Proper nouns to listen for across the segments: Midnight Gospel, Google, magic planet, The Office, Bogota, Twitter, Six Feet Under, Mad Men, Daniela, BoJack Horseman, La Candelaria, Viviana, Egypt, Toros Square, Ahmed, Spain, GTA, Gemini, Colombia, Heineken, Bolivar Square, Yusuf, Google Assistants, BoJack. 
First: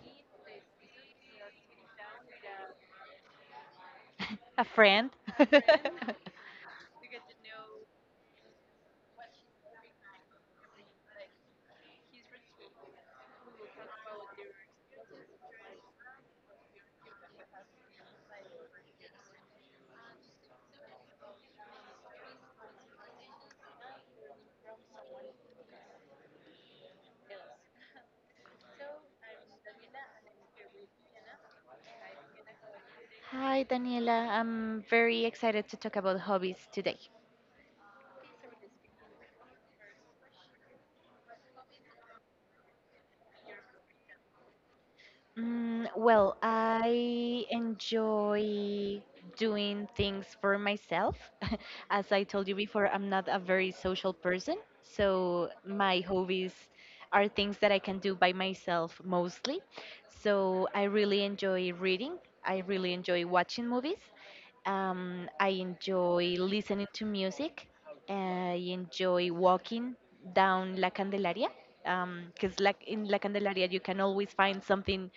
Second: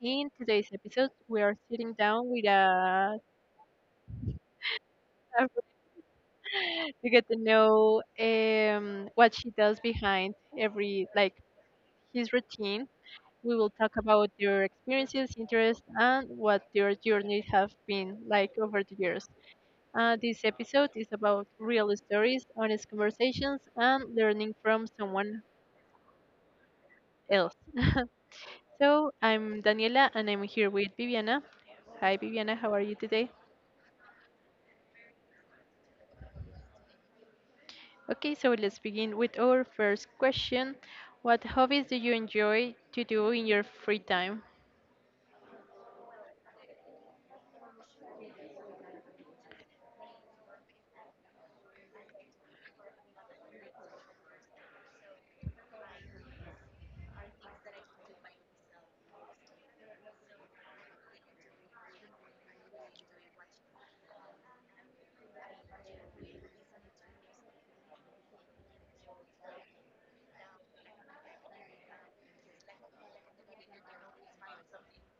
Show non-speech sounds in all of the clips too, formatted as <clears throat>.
In today's episode, we are sitting down with a A friend? staff <laughs> <laughs> to get to know what she does behind his routine. We will talk about their experiences, interests, and what their journeys have been like over the years. This episode is about real stories, honest conversations, and learning from someone else. <laughs> So I'm Daniela and I'm here with Viviana. Hi Viviana, how are you today? Hi, Daniela. I'm very excited to talk about hobbies today. Okay, so let's begin with our first question. What hobbies do you enjoy to do in your free time? Well, I enjoy doing things for myself. <laughs> As I told you before, I'm not a very social person, so my hobbies are things that I can do by myself mostly. So I really enjoy reading. I really enjoy watching movies. I enjoy listening to music. I enjoy walking down La Candelaria because like in La Candelaria you can always find something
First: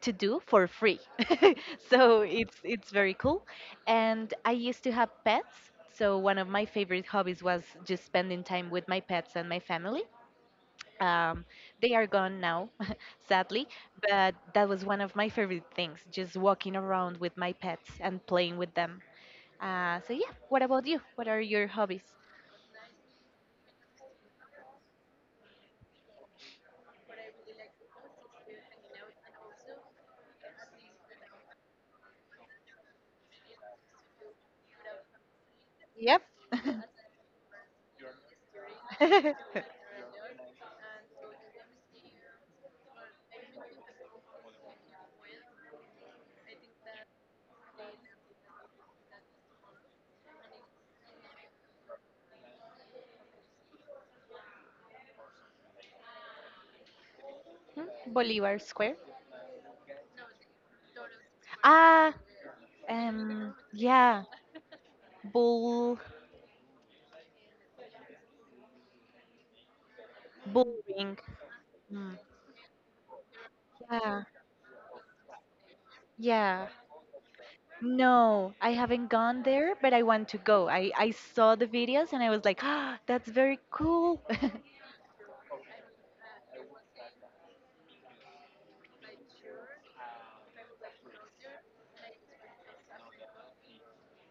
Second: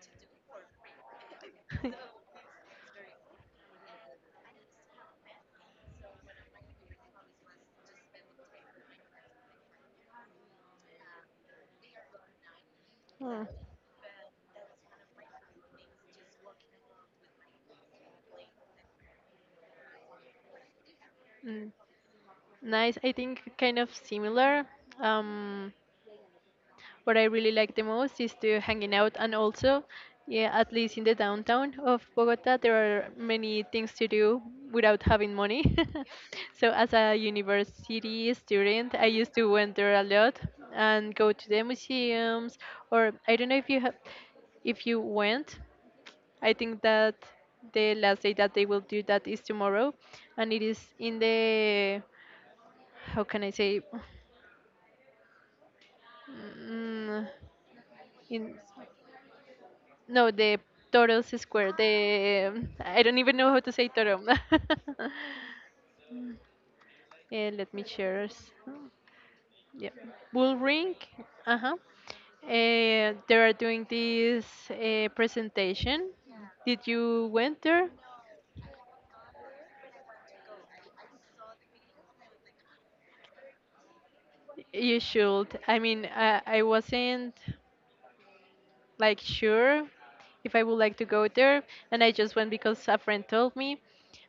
to do for free. <laughs> So it's very cool. And I used to have pets. So one of my favorite hobbies was just spending time with my pets and my family um, they are gone now, <laughs> Hmm, sadly, but that was one of my favorite things, just walking around with my pets and playing with them. So, yeah, what about you? What are your mm, hobbies? Nice, I think kind of similar. Um, What I really like the most is to hanging out and also, yeah, at least in the downtown of Bogota, there are many things to do without having money. Yep. <laughs> <laughs> So as a university student, I used to wander a lot and go to the museums or I don't know if you have if you went. I think that the last day that they will do that is tomorrow, and it is in the how can I say mm, Hmm, in Bolivar Square. No, the Toros Square. Ah, The I don't even know how to say yeah, Toro. <laughs> bull, Let me share. Yeah, Bull bull Ring. ring. Uh huh. Mm, They are doing yeah, this presentation. yeah. Did you went there? No, I haven't gone there, but I want to go. I saw the videos and I was like, ah, that's very cool. <laughs> You should. I mean, I wasn't like sure if I would like to go there, and I just went because a friend told me,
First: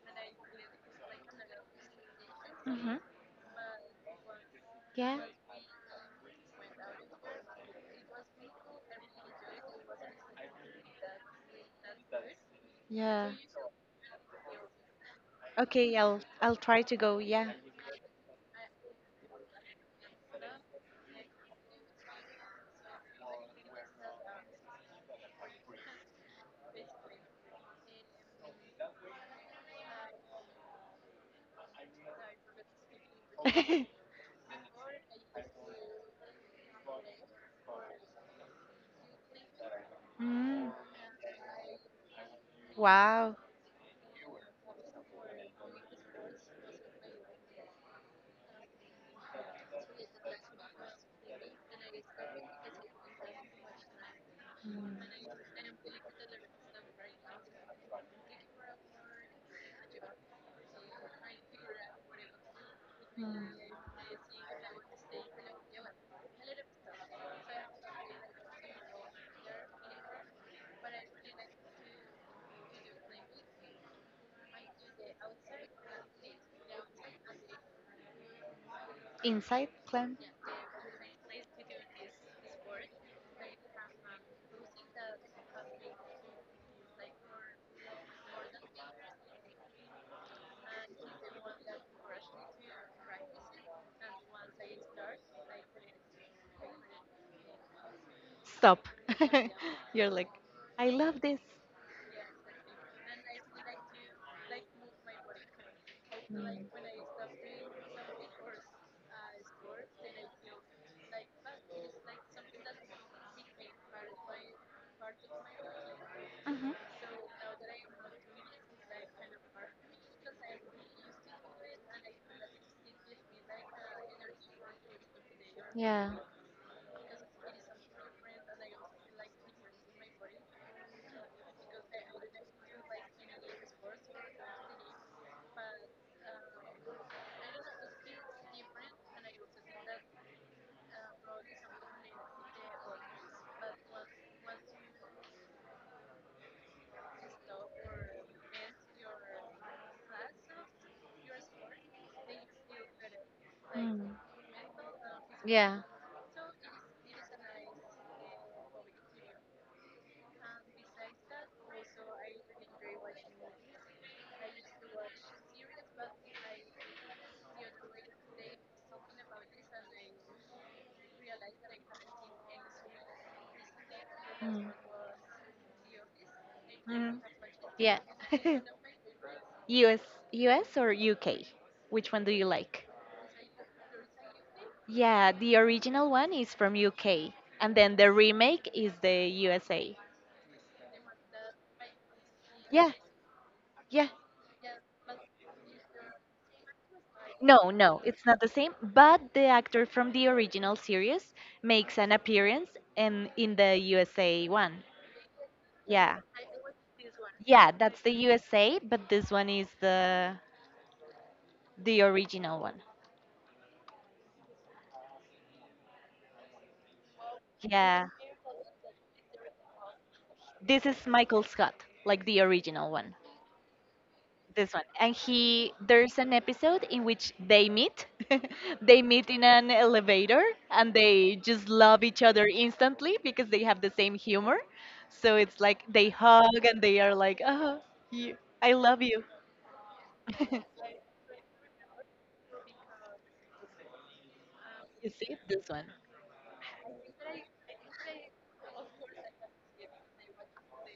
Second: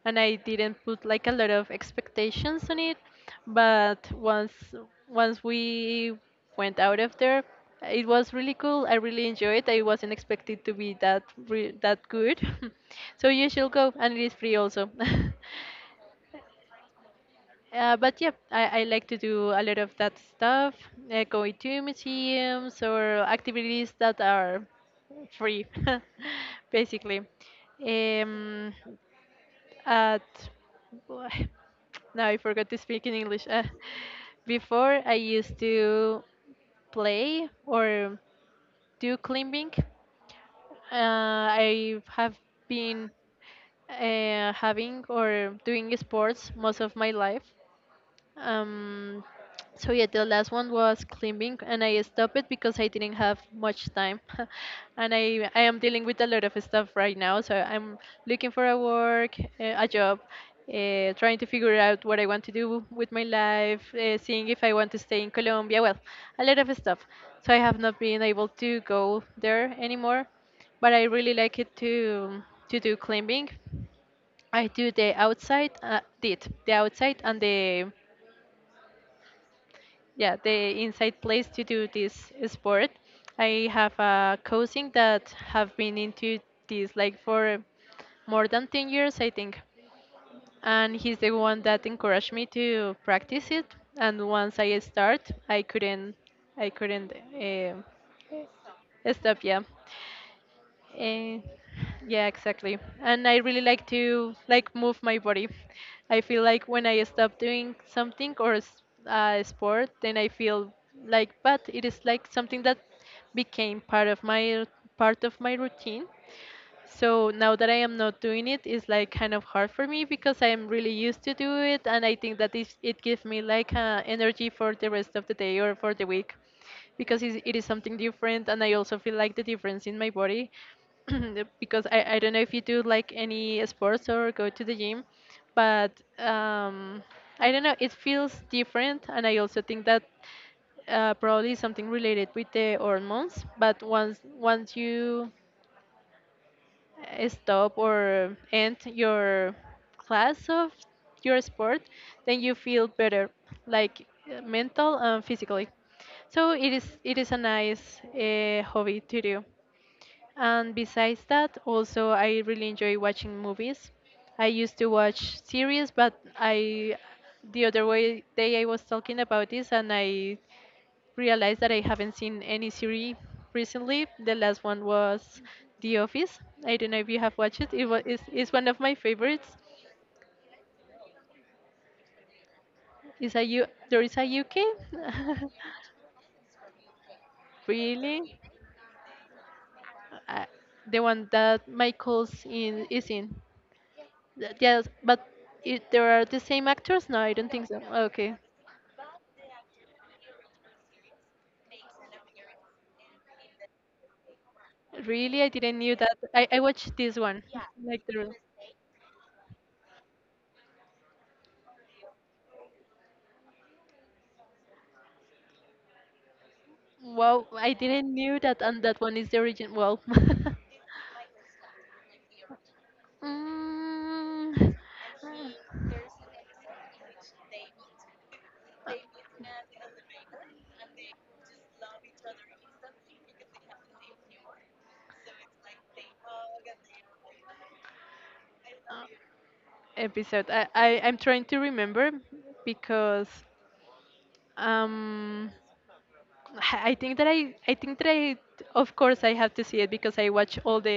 and I didn't put like a lot of expectations on it. Hmm. But once Yeah. once we went out of there, it was really cool. I really enjoyed it. I wasn't expected to be that good. <laughs> So Yeah. you should go, and it is free also. <laughs> Okay, I'll try to go. Yeah. But yeah, I like to do a lot of that stuff, going to museums or activities that are free, <laughs> basically. Um, at <sighs> Now I forgot to speak in English. <laughs> Before I used to play or do climbing. Mm, I have been wow. Having or doing sports most of my life. Um, so yeah, the last one was climbing, and I stopped it because I didn't have much time, <laughs> and Mm. I am dealing with a lot of stuff right now. So I'm looking for a a job, trying to figure out what I want to do with my Hmm. life, seeing if I want to stay in Colombia. Well, a lot of stuff. So I have not been able to go there anymore, but I really like it to do climbing. I do the outside, did the outside and the Inside clan? yeah the inside place to do this sport. I have a cousin that have been into this like for more than 10 years I think, and he's the one that encouraged me to practice it, and once I start I couldn't um Stop. <laughs> stop. Yeah. You're like, I love Eh, this. yeah, exactly. And I really like to like move my body. I feel like when I stop doing something or sport, then I feel like, but it is like something that became part of my routine, Hmm. so now that I am not doing it, it's like kind of hard for me because I am really used to do it, and I think that it gives me like energy for the rest of the day or for the Yeah. week, because it is something different, and I also feel like the difference in my body, <clears throat> because I don't know if you do like any sports or go to the gym, but um, I don't know, it feels different, and I also think that probably something related with the hormones. But once you stop or end your class of your sport, then you feel better, like Mm. Mental and physically. Yeah. So it is a nice hobby to do. And besides that, also I really enjoy watching movies. I used to watch series, but I the other way day I was talking about this, and I realized that I haven't seen any series recently. The last Mm. one was The Office. I don't know if you Mhm. have watched it. It Yeah. <laughs> It's one of my favorites. US, US or UK? Which one do you like? Is a U There is a UK? Yeah, the original one is from UK, <laughs> and then the Really? remake is the USA. Uh, the one that Michael's in Yeah, is in. yeah. Yes, but it, there are the same actors? No, I don't think No, so. no, it's Okay. not the same, but the actor from the original series makes an appearance in the USA one. Really, I didn't knew Yeah. that. I watched this one. Yeah, that's Like the the USA, but this one is the original one. Wow, I Yeah. didn't knew that, and that one is the origin. Well, <laughs> This is Michael Scott, like the original one. This Mm, one, and he there's an episode in which they meet <laughs> they meet in an elevator and they just love each other instantly because they have the same humor, so it's like they hug and they are like, oh you, I love you. <laughs> episode. You I'm trying to remember because see um this one. I think that I of course I have to see it because I watch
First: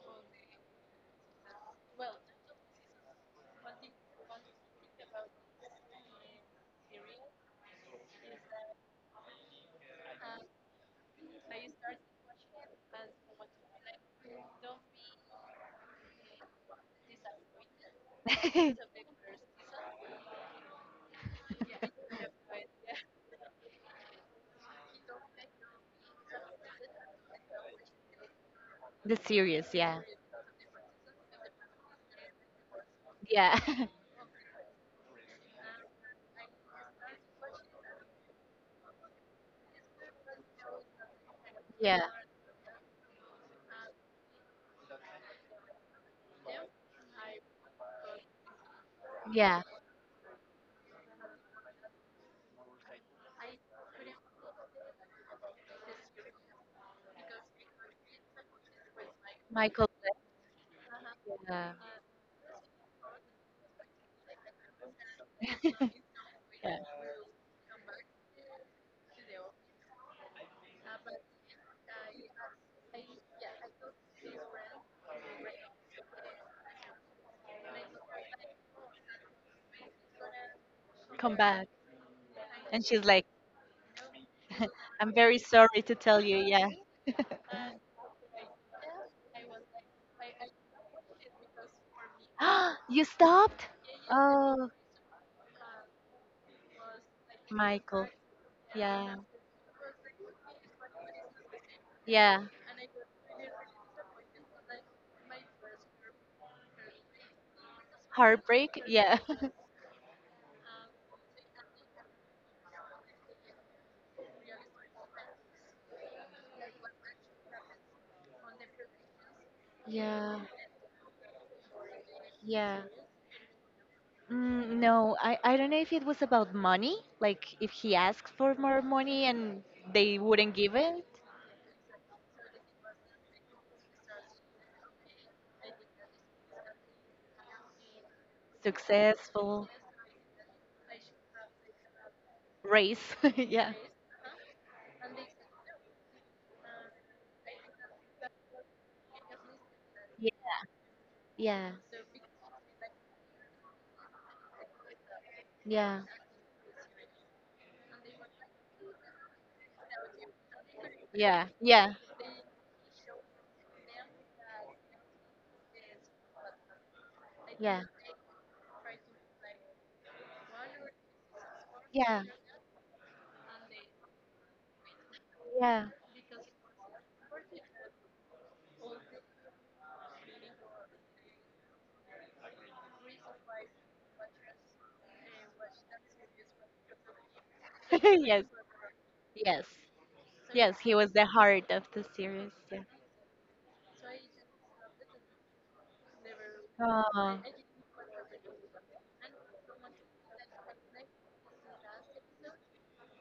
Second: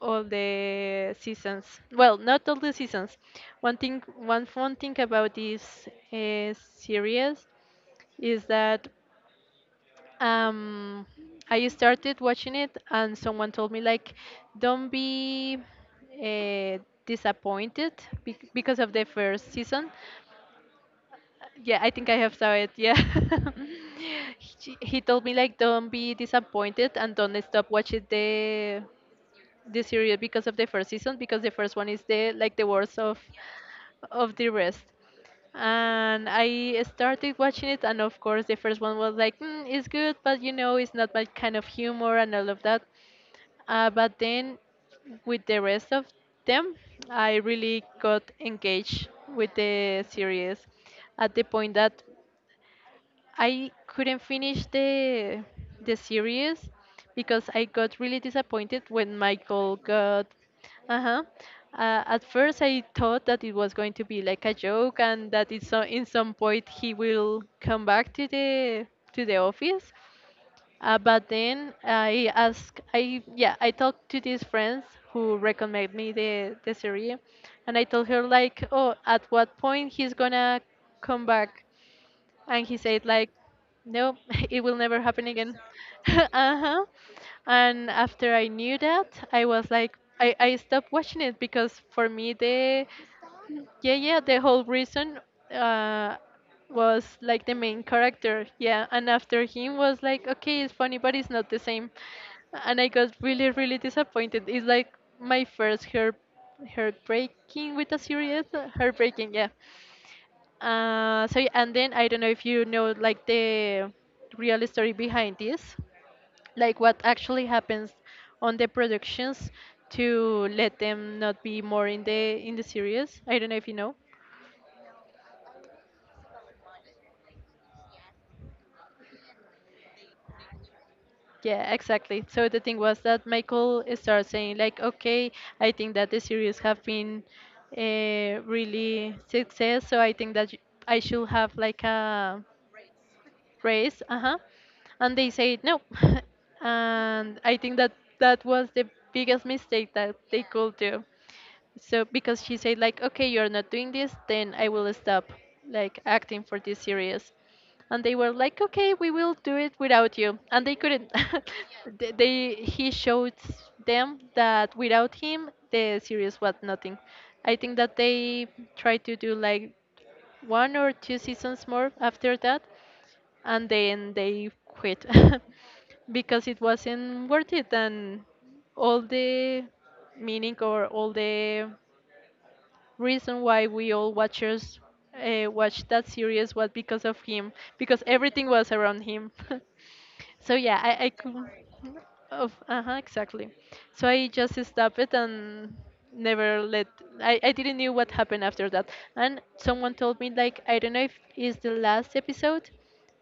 all the seasons. Well, not all the seasons. One fun thing about this series is that um, I started watching it, and someone told me like, don't be uh, disappointed because of the <laughs> first season. Yeah, I think I have saw it. Yeah. <laughs> He told me like don't be disappointed and don't stop watching The series, the yeah, series because of the first season because the first one is the like the worst yeah. <laughs> of the rest. And I started watching it, and of course the first one was like mm, it's good but you know it's not my kind of Yeah, humor and all of that. But then with the rest of them I really got engaged with yeah, the series, at the point that I couldn't finish the series because I got really disappointed when Michael Michael, got. Uh-huh. yeah. At first, I thought that it was going to be like a joke and that <laughs> it's so, Yeah, in some point he will come back to the office. But then I asked, I yeah, I talked to these friends who recommend me the series, and I told her like, oh, at what point he's gonna come come back? back. And he And she's said like, like no. <laughs> It will <laughs> never I'm happen very again. sorry to tell <laughs> you. Yeah. Uh-huh. And after I knew that I was like I stopped watching it because for me the <gasps> You stopped? yeah yeah the whole Oh, reason uh was like the main Michael. character, yeah, and Yeah. after him was like okay it's funny but it's not the same. Yeah. And I got really really disappointed. It's like my first heartbreaking with a series. Heartbreak? Yeah. Heartbreaking, yeah. <laughs> So yeah, and then I don't know if you know like the real story behind this, like what actually happens on the productions Yeah, to let them not be more in the yeah. series. I don't know if you know. No, I don't know if it was about money, like if he asked for more money and they wouldn't give it. Yeah, exactly. So the thing was that Michael started saying like, okay, I think that the series have been really Successful success, so I think that I should have like a race. <laughs> Yeah. race, uh-huh, and they say no. <laughs> And I think that that was the biggest mistake that they could do. Yeah, So because she said like, okay, you're not doing this, then I will stop like yeah, acting for this series. And they were like, okay, we will do it without you, and they couldn't. yeah, <laughs> yeah, they He showed them that without him, the series was nothing. I think yeah. that they tried to do like one or two seasons more Yeah, after that, and then they quit <laughs> yeah. because it wasn't worth it, and all the all the reason why we all watchers watched that series was because of him, because <laughs> Yes, everything was around him. yes, <laughs> So yes. yeah, He I was the could. heart of the series. Of Yeah. uh-huh, exactly. So I just stopped it and never let. Oh. I didn't knew what happened after that. And someone told me like I don't know if it's the last episode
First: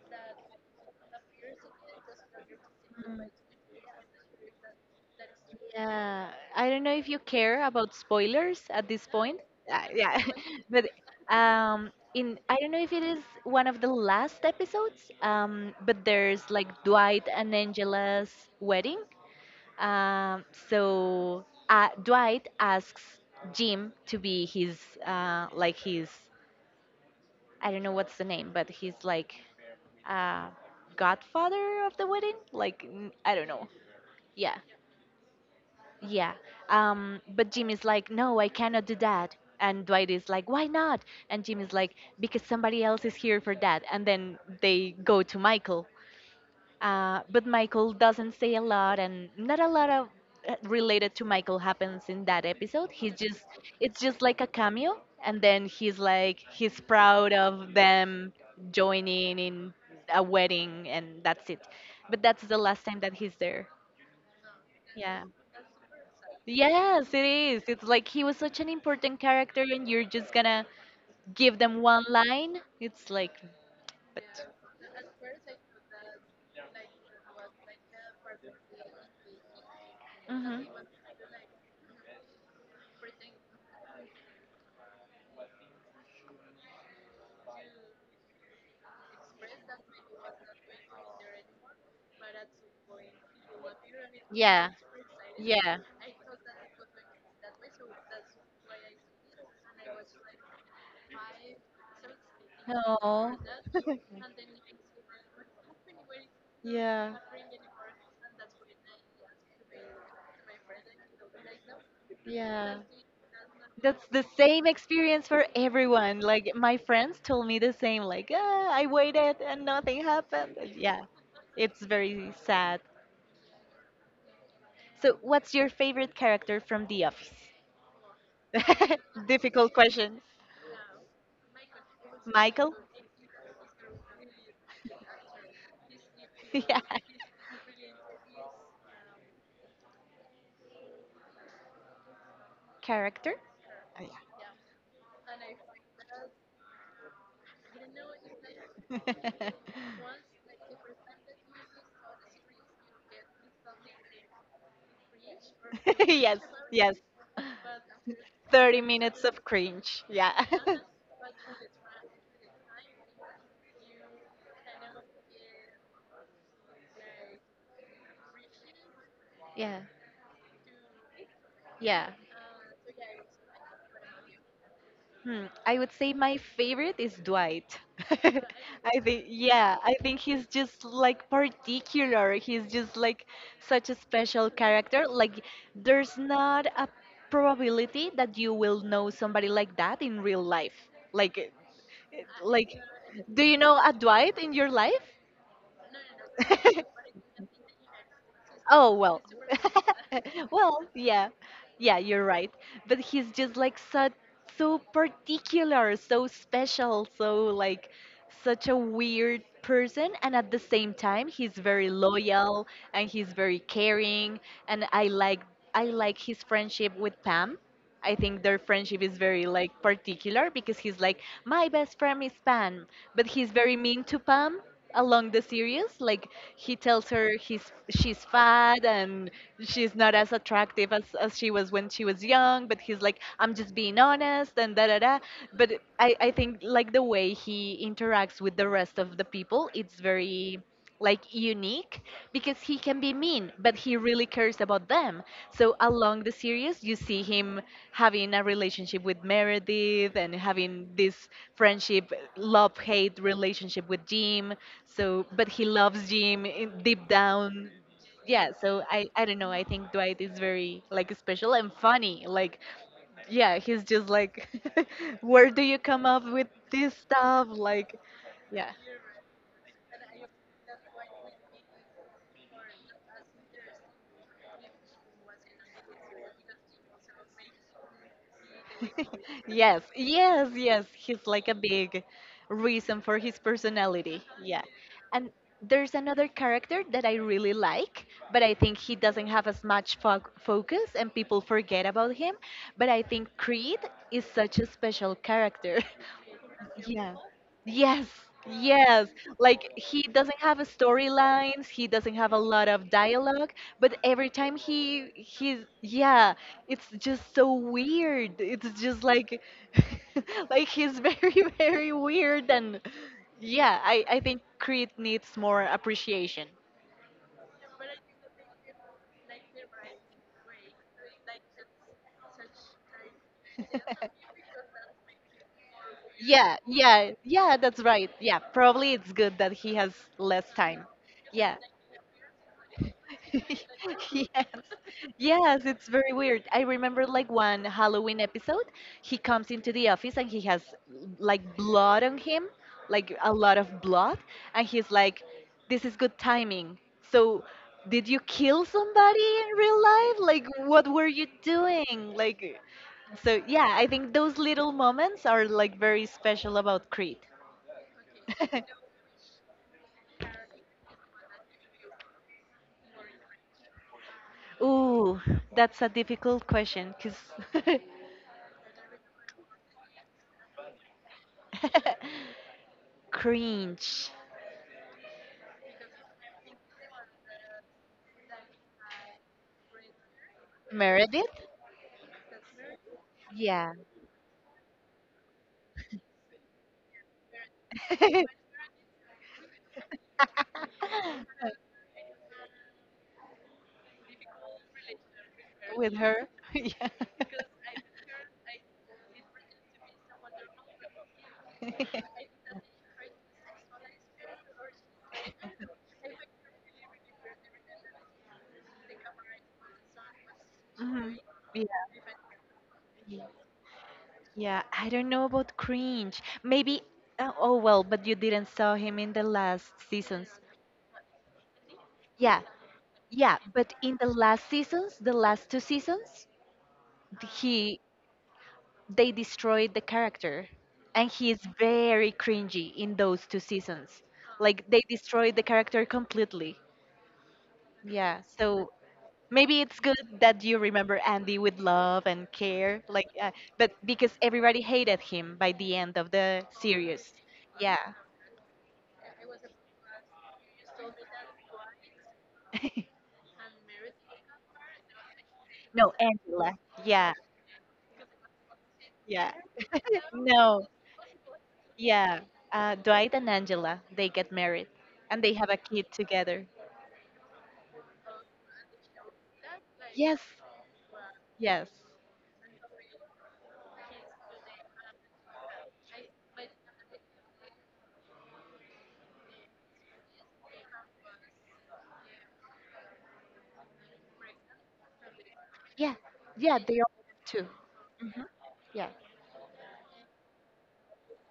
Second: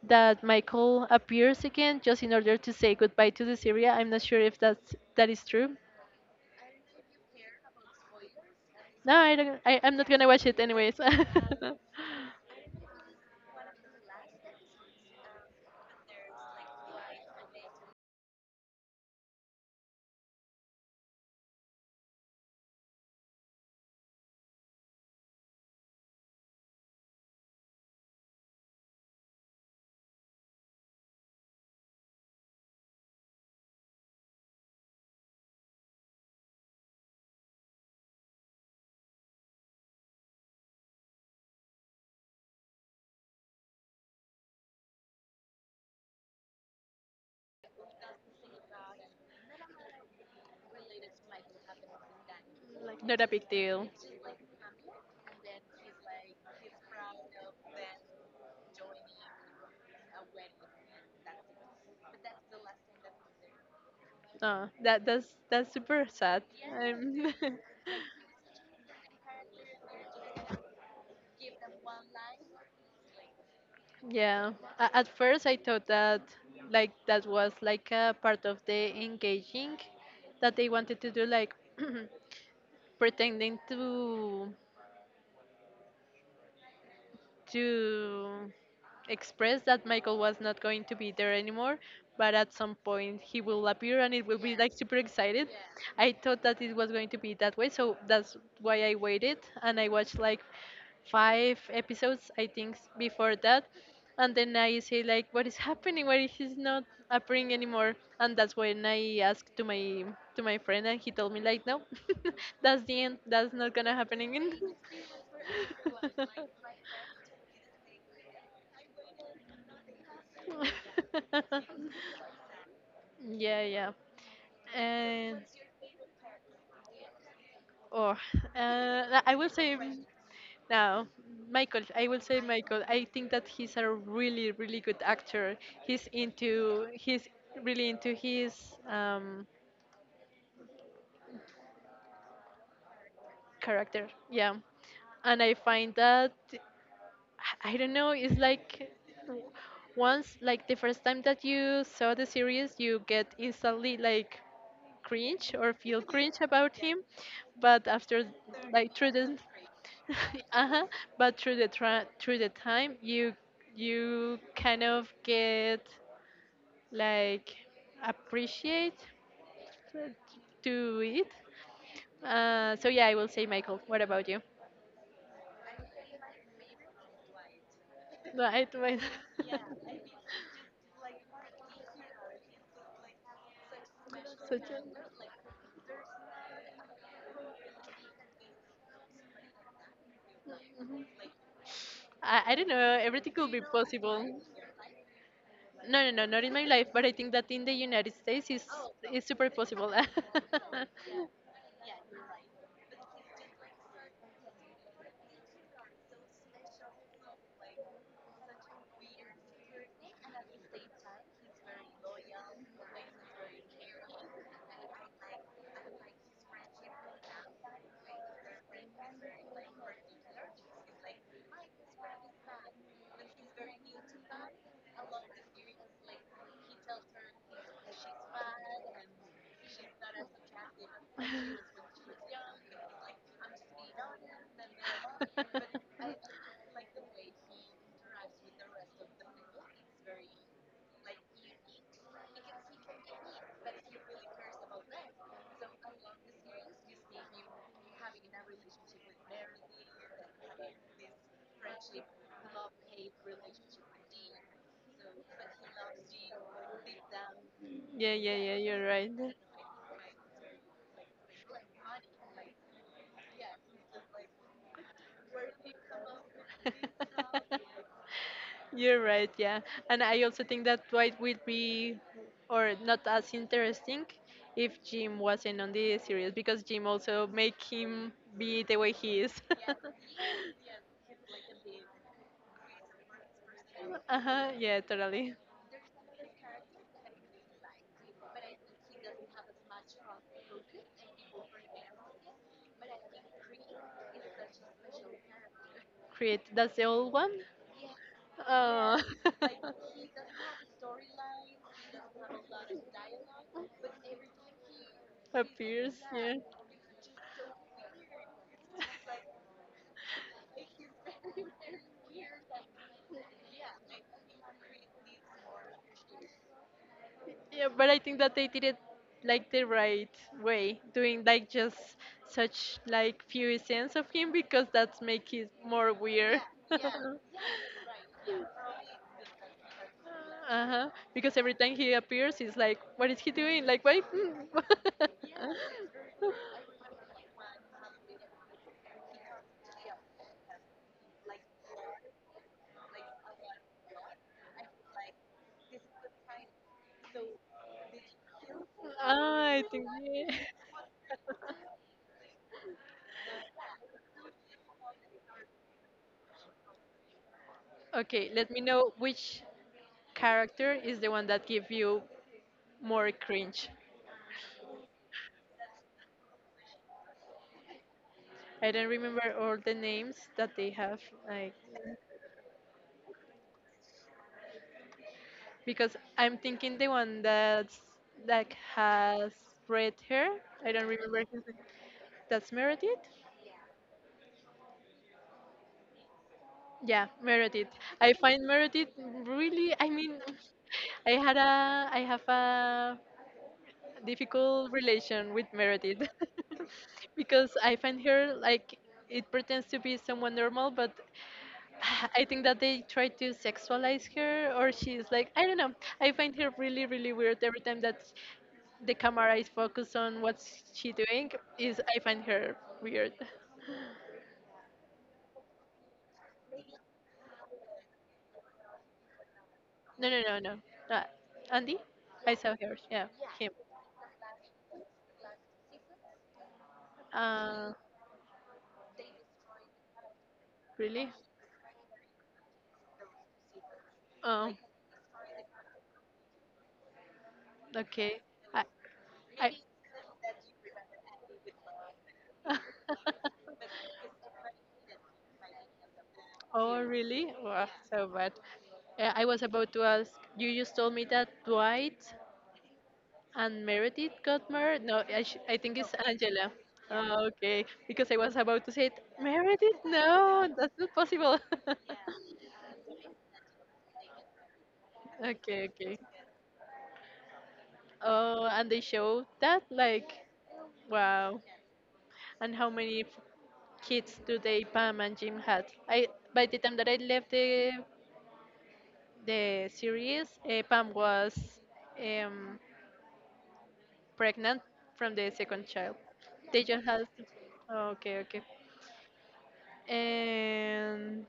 that Michael appears again just in order to say Mm, goodbye to the series. I'm not sure if that is true. yeah. I don't know if you care about spoilers at this No, I point. don't. I'm not Yeah, gonna watch <laughs> it but anyways. <laughs> In I don't know if it is one of the last episodes. But there's like Dwight and Angela's wedding. So, Dwight asks Jim to be his like his, I don't know what's the name, but he's like uh, godfather of the wedding. Like n- I don't know. Yeah, yeah. But Jim is like, no, I cannot do that. And Dwight is like, why not? And Jim is like, because somebody else is here for that. And then they go to Michael. But Michael doesn't say a lot, and not a lot of related to Michael happens in that episode. Like He's not a just, big deal. it's just like a cameo, and then he's like, he's proud of them joining in a wedding, and that's it. But that's the last time that he's there. No, Yeah. That's super sad. Yes, it Um, is. It's like he was such an important character, and you're just gonna give them one line. It's like, <laughs> but yeah. At first, I thought that like that was like a part of the engaging that hmm. they wanted to do, like <clears throat> pretending to to expressed that Michael was not going to be there anymore, but at some point he will appear and it will be Yeah. like super excited. Yeah. <laughs> I thought that it was going to be that way, so that's why I waited and I watched like five episodes, I think, before No. that. And then I say like, what is happening? Why he's not Yeah. appearing anymore? And that's when I asked to my friend, and he told me like, no. <laughs> Yeah. That's the end. That's not gonna That's happen the again. same experience for everyone. Like my friends told me the same. Like, <laughs> ah, I waited and nothing happened. And yeah, it's very <laughs> sad. Yeah, yeah. So, And what's your favorite character from The Office? oh, <laughs> I will Difficult say question. now, Michael. I will say Michael? Michael. I think that he's a really, really good actor. He's <laughs> Yeah. into he's really into his um, Character? Oh, character. Yeah, and I find that. I don't know. It's like yeah. once, like the first time <laughs> that you saw the series, you get instantly like cringe or feel <laughs> cringe Yes, about yes. him. But after, 30 like minutes of cringe. <laughs> Yeah. <laughs> uh-huh, but through the time, you kind of get like appreciate Yeah, to to it. yeah. So yeah, I will say Michael. What about you? Hmm, I would say my favorite is Dwight. <laughs> Right, right. I think, yeah, <laughs> I think he's just like particular. He's just like such a special Such a. character. Like, there's not a probability that you will know somebody like that in real life. Mhm. Like, eh, I don't like, know, everything do could you be know a possible. Dwight in your life? No, no, no, not in my life, <laughs> but I think that in the United States is Oh well. it's super possible. <laughs> <laughs> Well, yeah. Yeah, you're right. But he's just like so so particular, so special, so like such a weird person, and at the same time he's very loyal and he's very caring, and I like, I like his friendship with Pam. I think their friendship is very like particular because he's like, my best friend is Pam, but he's very mean to Pam along the series. Like he tells her he's she's fat and she's not as attractive as she was when she was young, but he's like, I'm just being honest and da da da, but I think like the way he interacts with the rest of the people, it's very like unique because he can be mean, but he really cares about them. So along the series, you see him having a relationship with Meredith and having this friendship, love-hate relationship with Jim. So, but he loves Jim in- deep down. Yeah, yeah, Yeah, yeah, so you're I, right. I don't know. I think Dwight is very like special and funny. Like, yeah, he's just like, <laughs> where do you come up with this stuff? <laughs> Like, yeah. You're right, yeah. And I also think that Dwight would be, or not as interesting, if Jim wasn't on the series because Jim also make him be the way he is. <laughs> Yes, yes, yes. He's like a big <laughs> reason for his Uh personality. huh. Yeah. Yeah, And totally. there's another character that I really like, but I think he doesn't have as much fo focus, and people forget about him. But I think Creed is such a special character. <laughs> Create. That's the old Yeah. one. Yes, Oh. yes. Like <laughs> he doesn't have a storylines, he doesn't have a lot of dialogue, but every time he's Appears. Yeah. yeah, it's just so weird. It's just like <laughs> like he's very <laughs> very weird, and yeah, I think Creed needs more appreciation. Yeah, but I think that they did it like the right way, doing like just such like few scenes of <laughs> him because that's make it more weird. <laughs> Yeah, yeah, yeah, that's right. Yeah, probably it's good that he has less time. Uh-huh. Because every Yeah. time he appears, it's like, what is he doing? Like, why? <laughs> Yes. Yes, it's very weird. I remember like one Halloween episode, he comes into the office and he has like blood on him, like a lot of blood, and he's like, "This is <laughs> good timing." So, did you kill somebody in Ah, I real think. life? Yeah. <laughs> Like, what were you doing? Like, so yeah, I think those little moments are like very special about Creed. Okay, let me <laughs> know which character is the one that give you more cringe. Ooh, that's a difficult question because I don't remember all the names that they have, like <laughs> cringe. because I'm thinking the one that's like has red hair. I don't remember his Meredith? name. That's Meredith. Yeah. Yeah, Meredith. I find <laughs> Meredith really. I mean, <laughs> I have a difficult relation with With Meredith her? <laughs> Yeah. <laughs> because I find her like it pretends to be someone normal, but <sighs> I think that <laughs> they try to sexualize her, or she's like I don't know. I find her really really weird every time that the camera is focused on what she Mhm. doing. Is I find her weird. Yeah. Yeah, I don't know about cringe. Maybe, oh, oh well, but you didn't saw him in the last No, no, seasons. no, no. Andy, I Yeah, saw her. Yeah, yeah, him. but in the last seasons, the last two seasons, Uh, he they destroyed the character, and Really? he is very cringy in those two seasons. Oh. Like they destroyed the character completely. Okay. Yeah, I so I. maybe it's good that you remember Andy with love and care, like, but <laughs> because everybody hated him by the end of the Oh, series. really? Wow, Yeah. so bad. I was about to ask, you just told me that Dwight <laughs> and Meredith got married? No, I think No, it's Angela. Angela. Yeah, Oh, okay. Because I was about to say, yeah. Meredith? No, No, that's not possible. <laughs> yeah. Dwight and Angela, they get married and they have a Okay, kid okay. together. Oh, and they showed that? Like, Yes, wow. yes. And how many kids today, Pam and Jim had. I by the time that I left the series, Pam was um, pregnant from the second Yeah, child. yeah, They they just are had. too. Oh, okay, Hmm. okay. Yeah. And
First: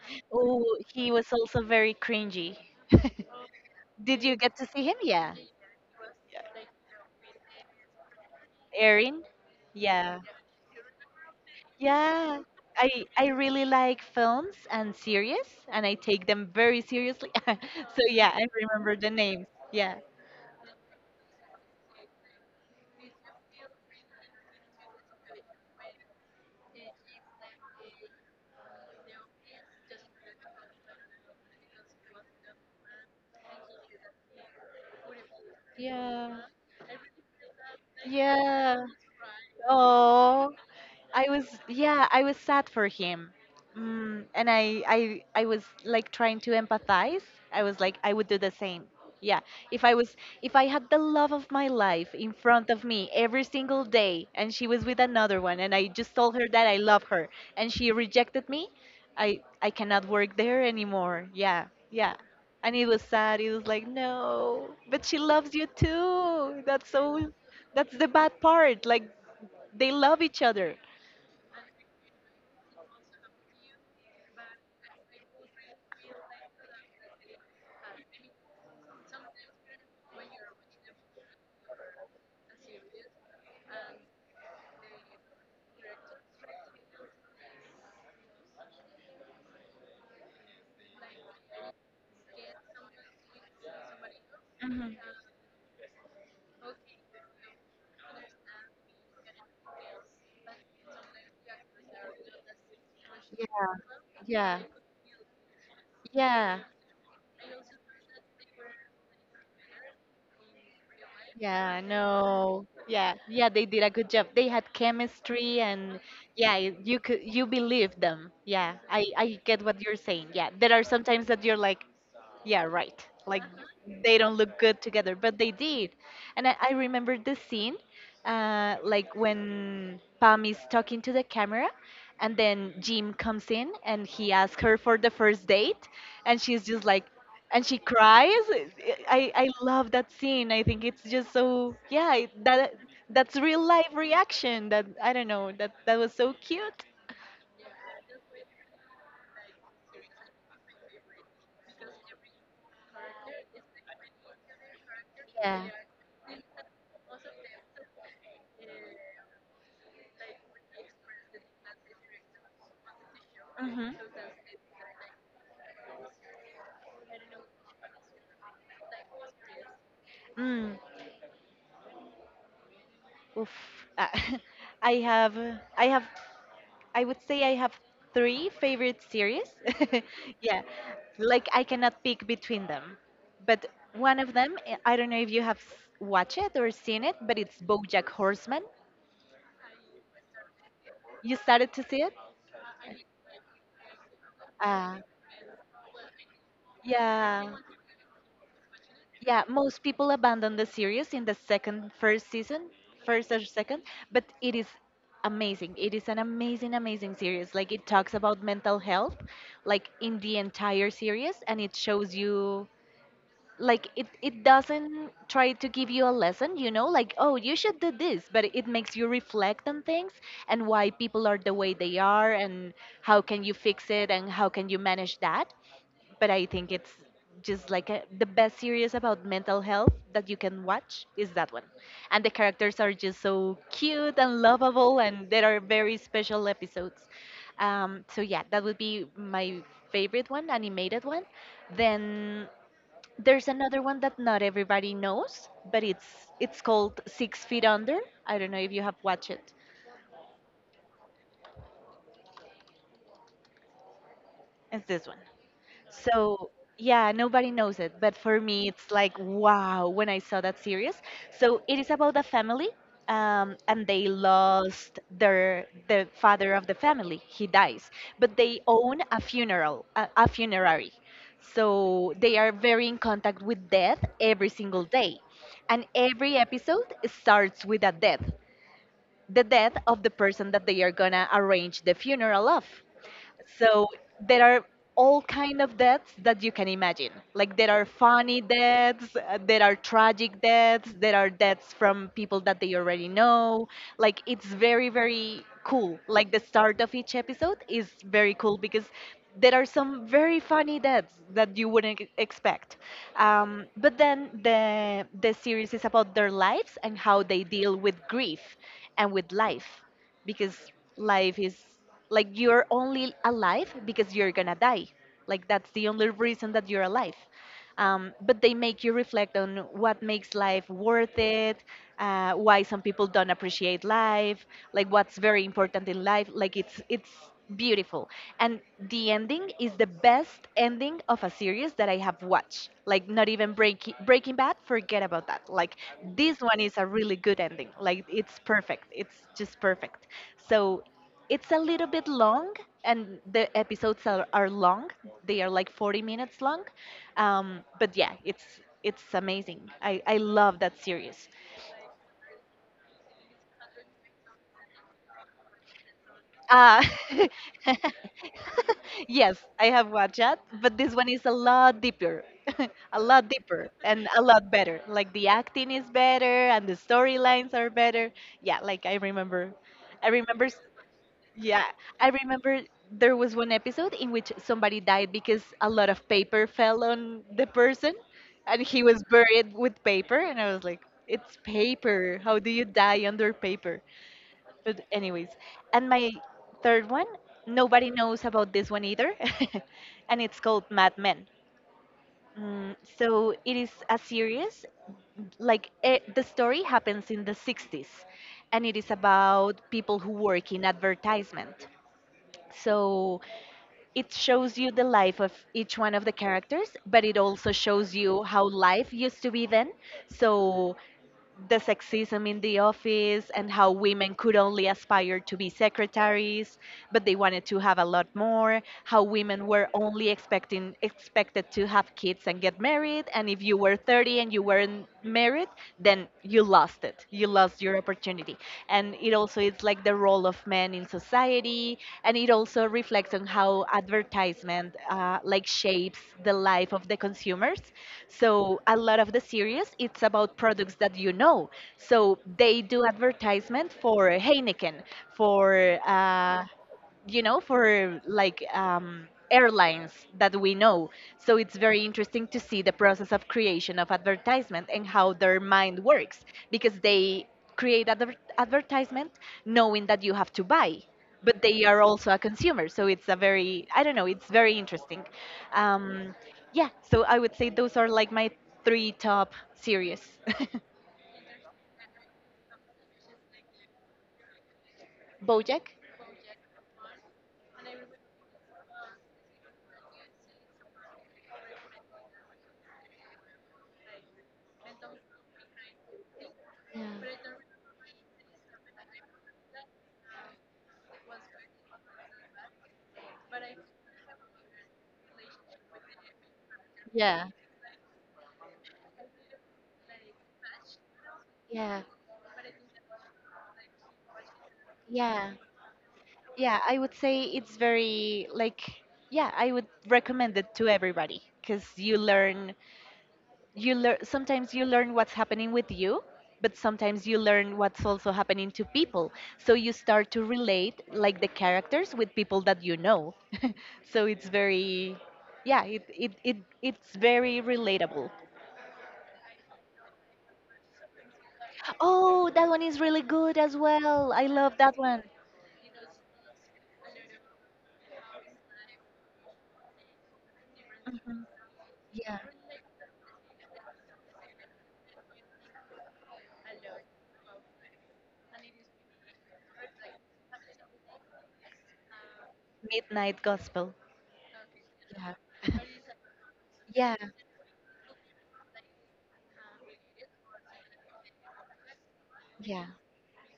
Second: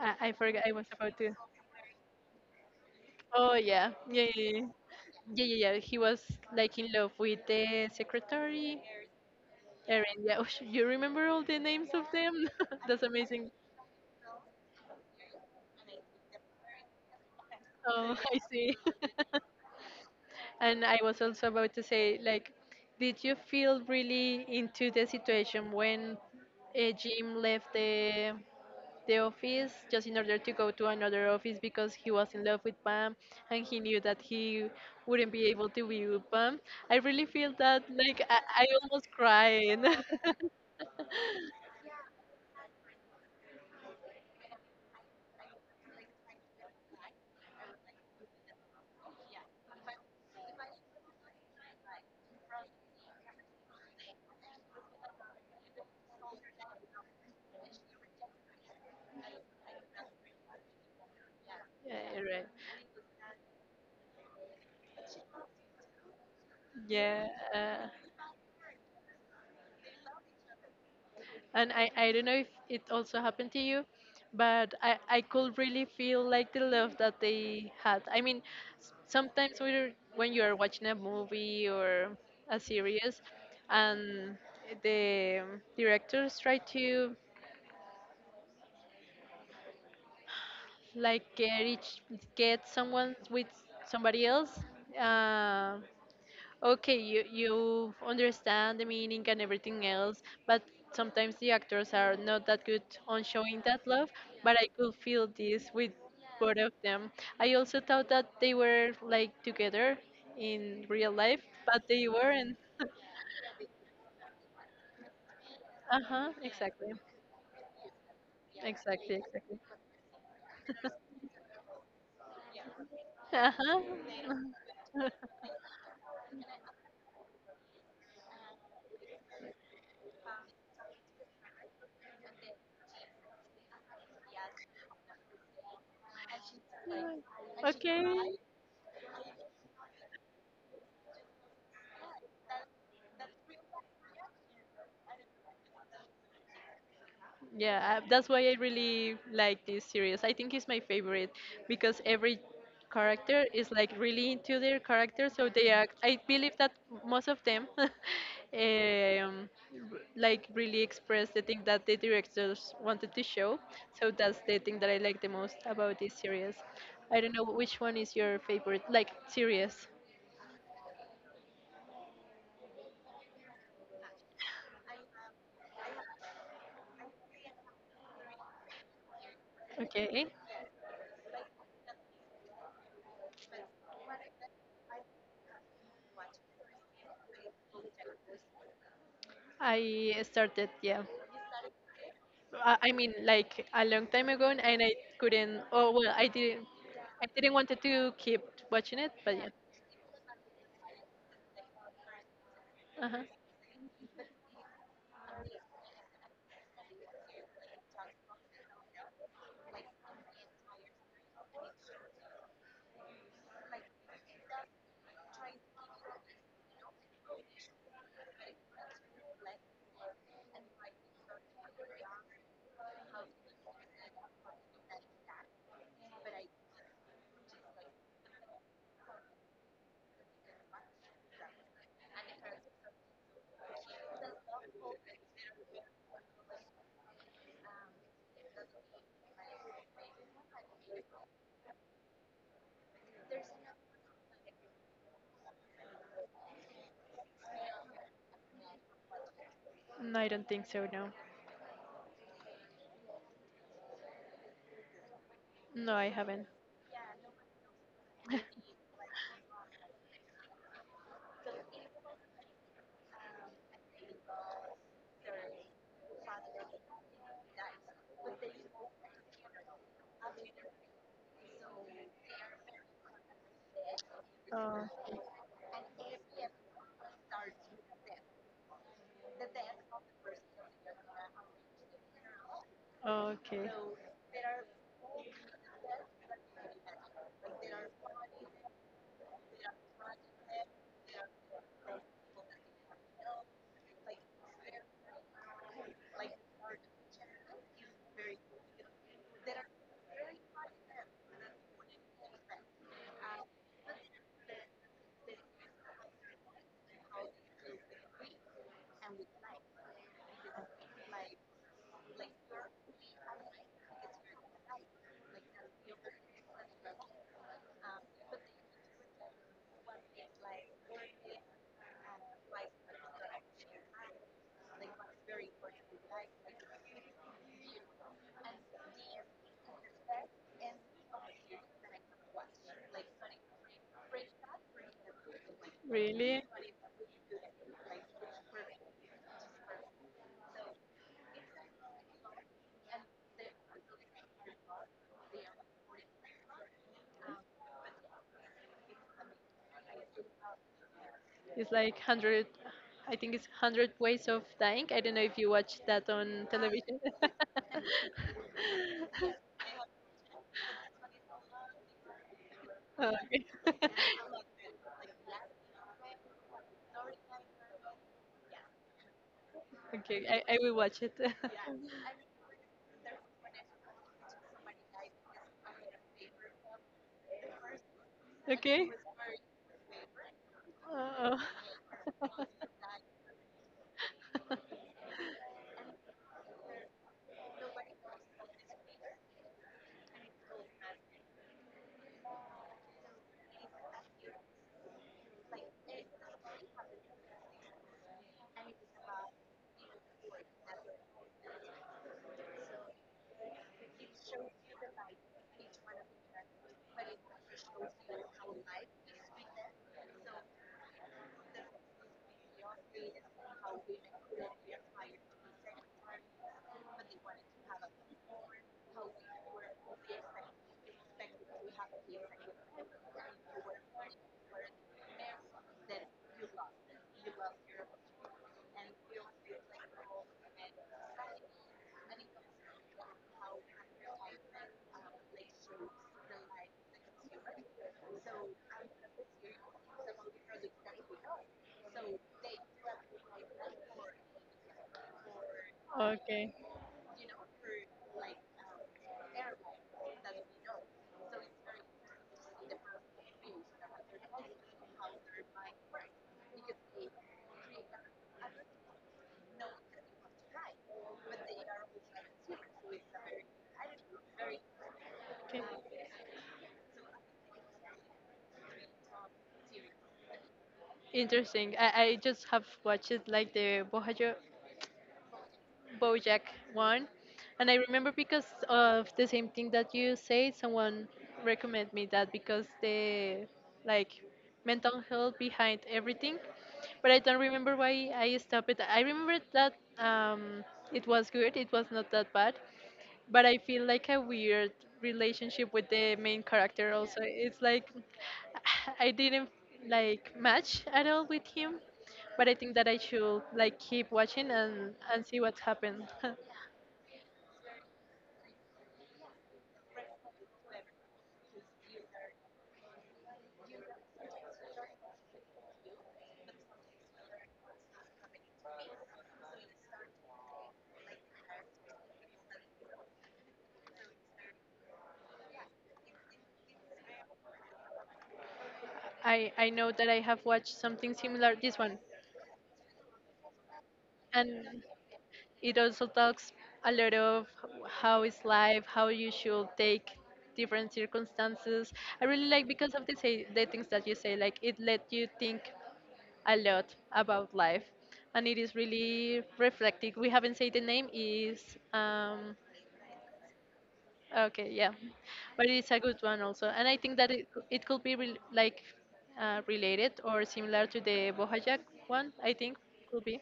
I forgot. Oh, I was he about was to. also very cringy. <laughs> Oh, yeah, Did yeah, you yeah, get yeah, to see him? Yeah. yeah. Yeah, yeah. He was like in love with the secretary. Erin? Erin, Yeah. yeah. <laughs> Oh, you remember all the names of Yeah, them? <laughs> I That's I amazing. really like films and series, and I take them very seriously. <laughs> So Oh, yeah, I I see. remember the <laughs> names. Yeah. And I was also about to say, like, did you feel really into the situation when Jim left the office just in order to go to another office because he was in love with Pam and he knew that he wouldn't be able to be with Yeah. Pam? I really feel that, like, I Yeah. almost crying. Oh, I was yeah, I was sad for him. And I was like trying to empathize. I was like, I would do the same. Yeah. If I was, if I had the love of my life in front of me every single day and <laughs> she was with another one and I just told her that I love her and she rejected me, I cannot work there anymore. Yeah. Yeah. Yeah, right. And it was sad. It was like, "No, but she loves you too." That's so, Yeah, uh, that's the bad part. Like they love each other. and I don't know if it also happened to you, but I could really feel like the love that they had. I mean, sometimes when you are watching a movie or a series, and the directors try to like get someone with somebody else. Hmm. Uh, Okay, you understand the meaning and everything else, but sometimes the actors are not that good on showing that love, but Yeah, I could feel this with both yeah, of them. I also thought that they were like together in real life, yeah, but they weren't. no, yeah, yeah, they did a good job. They had chemistry and Uh-huh, yeah, exactly. you could, you believe them. Yeah, I Exactly, I exactly. get what you're saying. Yeah, there are sometimes that you're like, yeah, right. Like Uh-huh. they don't <laughs> look good together, but they did. And I remember the scene, like when Pam is talking to the camera, and then Jim comes in and he asks her for the first date, and she's just like, and she Okay. cries. I love that scene. I think it's just so yeah. That that's real life reaction. That I don't know. That that was so cute. Yeah, that's why I really like this series. I think it's my favorite because every character is like really into their character, so Yeah. they act. I believe that most of them, <laughs> like really express the thing that the directors wanted to show. So that's the thing that I like the most about this series. I don't know which one is your favorite, like series. Mm, oof. Ah, <laughs> I have I have I would say I have three favorite series. <laughs> Okay, Yeah, like I cannot pick between them. But one of them, eh, I don't know if you have watched it or seen it, but it's BoJack Horseman. I started. Yeah. You started to see it? I mean, like a long time ago, and I Uh, couldn't. Oh well, I didn't. I yeah, didn't want to keep watching it, but yeah. yeah. Most people abandon the series in the first season, Uh huh. first or second, but it is amazing. It is an amazing, amazing series. Like it talks about mental health, like in the entire series, and it shows you like it doesn't try to give you a lesson, you know, like, oh, you should do this, but it makes you reflect on things and why people are the way they are, and how can you fix it and how can you manage that. But I think it's just like the best series about mental health that you can watch is that one. And the characters are just so cute and lovable, and there are very special episodes. So yeah, that would be my favorite one, animated one. Then there's another one that not everybody knows, but it's called Six Feet Under. I don't know if you have watched it. No, I don't think so, no. It's this one. No, I haven't. So yeah, nobody knows it, but for me, it's like wow when I saw that series. So it is about a family, and they lost the father of the family. He dies, but they own a funeral, a funerary. So they are very in contact with death every Uh, single day, and every episode starts with a death, the death of the person that they are gonna arrange the funeral of. okay. So there are all kind of deaths that you can imagine. Like there are funny deaths, there are tragic deaths, there are deaths from people that they already know. Like it's very very cool. Like the start of each episode is very cool because there are some very funny deaths that you wouldn't expect. But then the series is about their lives and how they deal with grief and with life, because life is, like, you're only alive because you're gonna die. Like that's the only reason that you're alive. But they make you reflect on what makes life worth it, why some people don't appreciate life, like what's very important in life. Like it's beautiful. And the ending is the best ending of a series that I have watched. Like not even Breaking Bad. Forget about that. Like Really? this one is a really good ending. Like it's perfect, it's just perfect. So it's a little bit long, and the episodes are long. They are like 40 minutes long. But yeah, it's amazing. I love that series. It's like 100, I think it's 100 Ways of Dying. I don't know if you watch that on Uh, television. <laughs> yes, <laughs> I have watched that, but this one is a lot deeper, <laughs> a lot Okay. deeper, and a <laughs> lot better. Like the acting is better, and the storylines are better. Yeah, like I Okay, remember I will watch it. Yeah, I remember there was one episode in which <laughs> somebody died because a lot of paper fell on the person and he Okay. was buried with paper. And I was like, Uh-oh. it's paper. How do you die under paper? But, anyways, and my third one, nobody knows about this one either. <laughs> And it's called Mad Men. Mm, so it is a series, like the story happens in the 60s, and it is about people who work in advertisement. So it shows you the life of each one of the characters, but it also shows you how life used to be then. So the sexism in the office and how women could only aspire to be secretaries, but they wanted to have a lot more. How women were only expecting expected to have kids and get married, and if you were 30 and you weren't married, then you lost it. You lost your opportunity. And it also is like the role of men in society, and it also reflects on how advertisement, like, shapes the life of the consumers. So a lot of the series it's about products that you know. So they do advertisement for Heineken, for Okay. Okay. you know, for like airlines that we know. So it's very interesting to see the process of creation of advertisement and how their mind works, because they create advertisement knowing that you have to buy. But they are also a consumer, so it's a very, I don't know, it's very interesting. Um, yeah, so I would say those are like my three top series. Interesting. I just have watched like the <laughs> BoJack. BoJack one, and I remember because of the same thing that you say, someone recommended me that because the like mental health behind everything, Yeah, but I don't remember why I stopped it. I remember that it was good, it was not that bad, but I feel like a weird relationship with the main character also. yeah, It's like <sighs> I didn't like match at all with him, yeah, but I think that I should like keep watching and yeah. see what happened. <laughs> Yeah, I would say it's very like yeah, I would recommend it to everybody because you learn, you learn, sometimes you learn what's happening with you, but sometimes you learn what's also happening to people. So you start to relate like the characters with people that you know. <laughs> So it's very yeah, it's very relatable. I know that I have watched something similar this one, Oh, that one is really good as well. I love that and one. it also talks a lot of how is life, how you should take different Mhm. circumstances. Yeah. I really like because of the, say, the things that you say, like it let you think a lot about life, and it is really reflective. We haven't said the name is um, Midnight Gospel. okay, yeah, Yeah. but <laughs> it's a good one also, and I Yeah, think that it could be rel like related or similar to the Bojack one. I yeah. think could be.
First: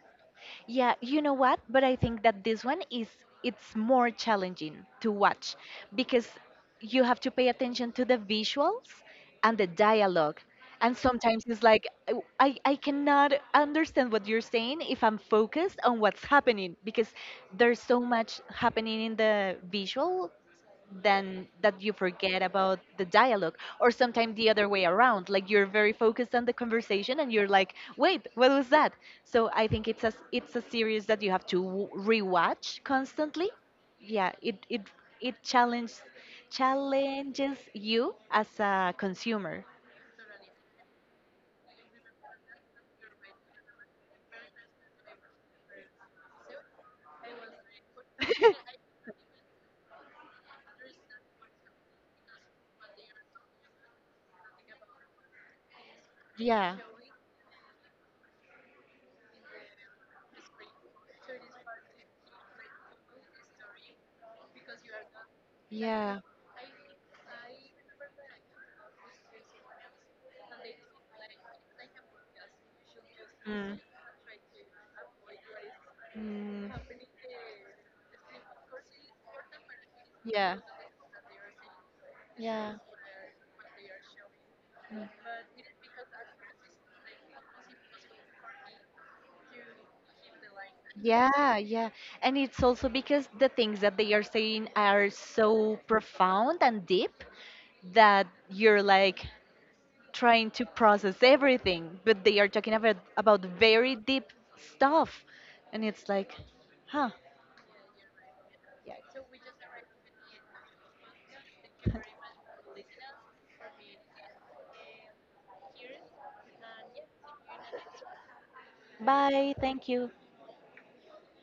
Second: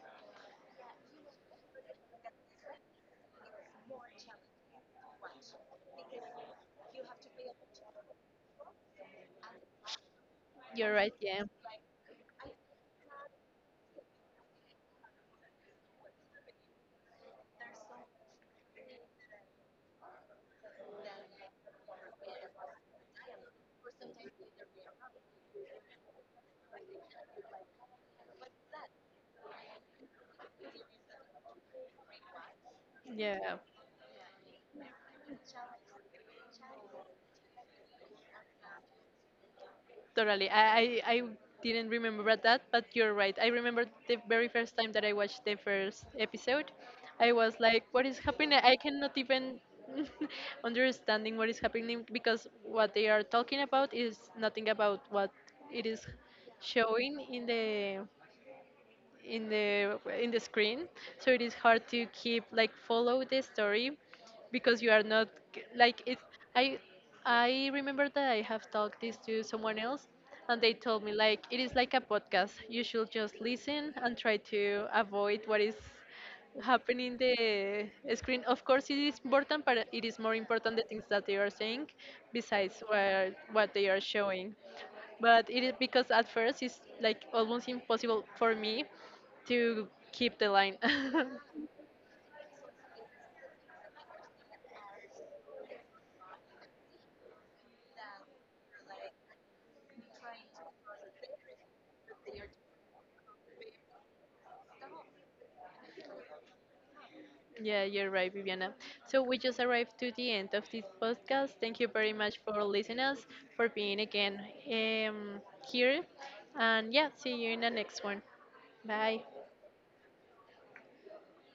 Yeah, you know what? But I think that this one is it's more challenging to watch because you have to pay attention to the visuals and the dialogue. You're And right. Yeah, sometimes it's like, "Oh, I cannot understand what you're saying if I'm focused on what's happening, because there's so much happening in the visual then that you forget about the dialogue, or sometimes the other way around. Like you're very focused on the conversation and you're like, wait, what was that? So I think it's a series that you have to rewatch constantly. yeah. Yeah, it it challenges, challenges you as a consumer. Totally. I didn't remember that, but you're right. I remember the very first time that I watched the first episode. I was like, what is happening? I cannot even <laughs> <laughs> understanding what is happening because what they are talking about is nothing about what it is Yeah. showing in the screen, so it is hard to keep like follow the story because you are not like it. Yeah. I i remember that I have talked this to someone else, and they told me like it is like a podcast. You should just Mm. listen and try to avoid what is Mm. happening in the screen. Of course it is important, but it is more Yeah. important the things that they are saying Yeah. besides what they are showing. Mm. But it is because at first it's like almost impossible for me to keep the line. <laughs> Yeah, yeah. And it's also because the things that they are saying are so profound and deep that you're like trying to process everything, but they are talking about very deep stuff, and it's like, huh, Yeah, you're right, Viviana. yeah, So we just arrived to the end of this podcast. Thank you very much for listening us, for being again um, here, and yeah, see you in the next one. Bye. bye, thank you.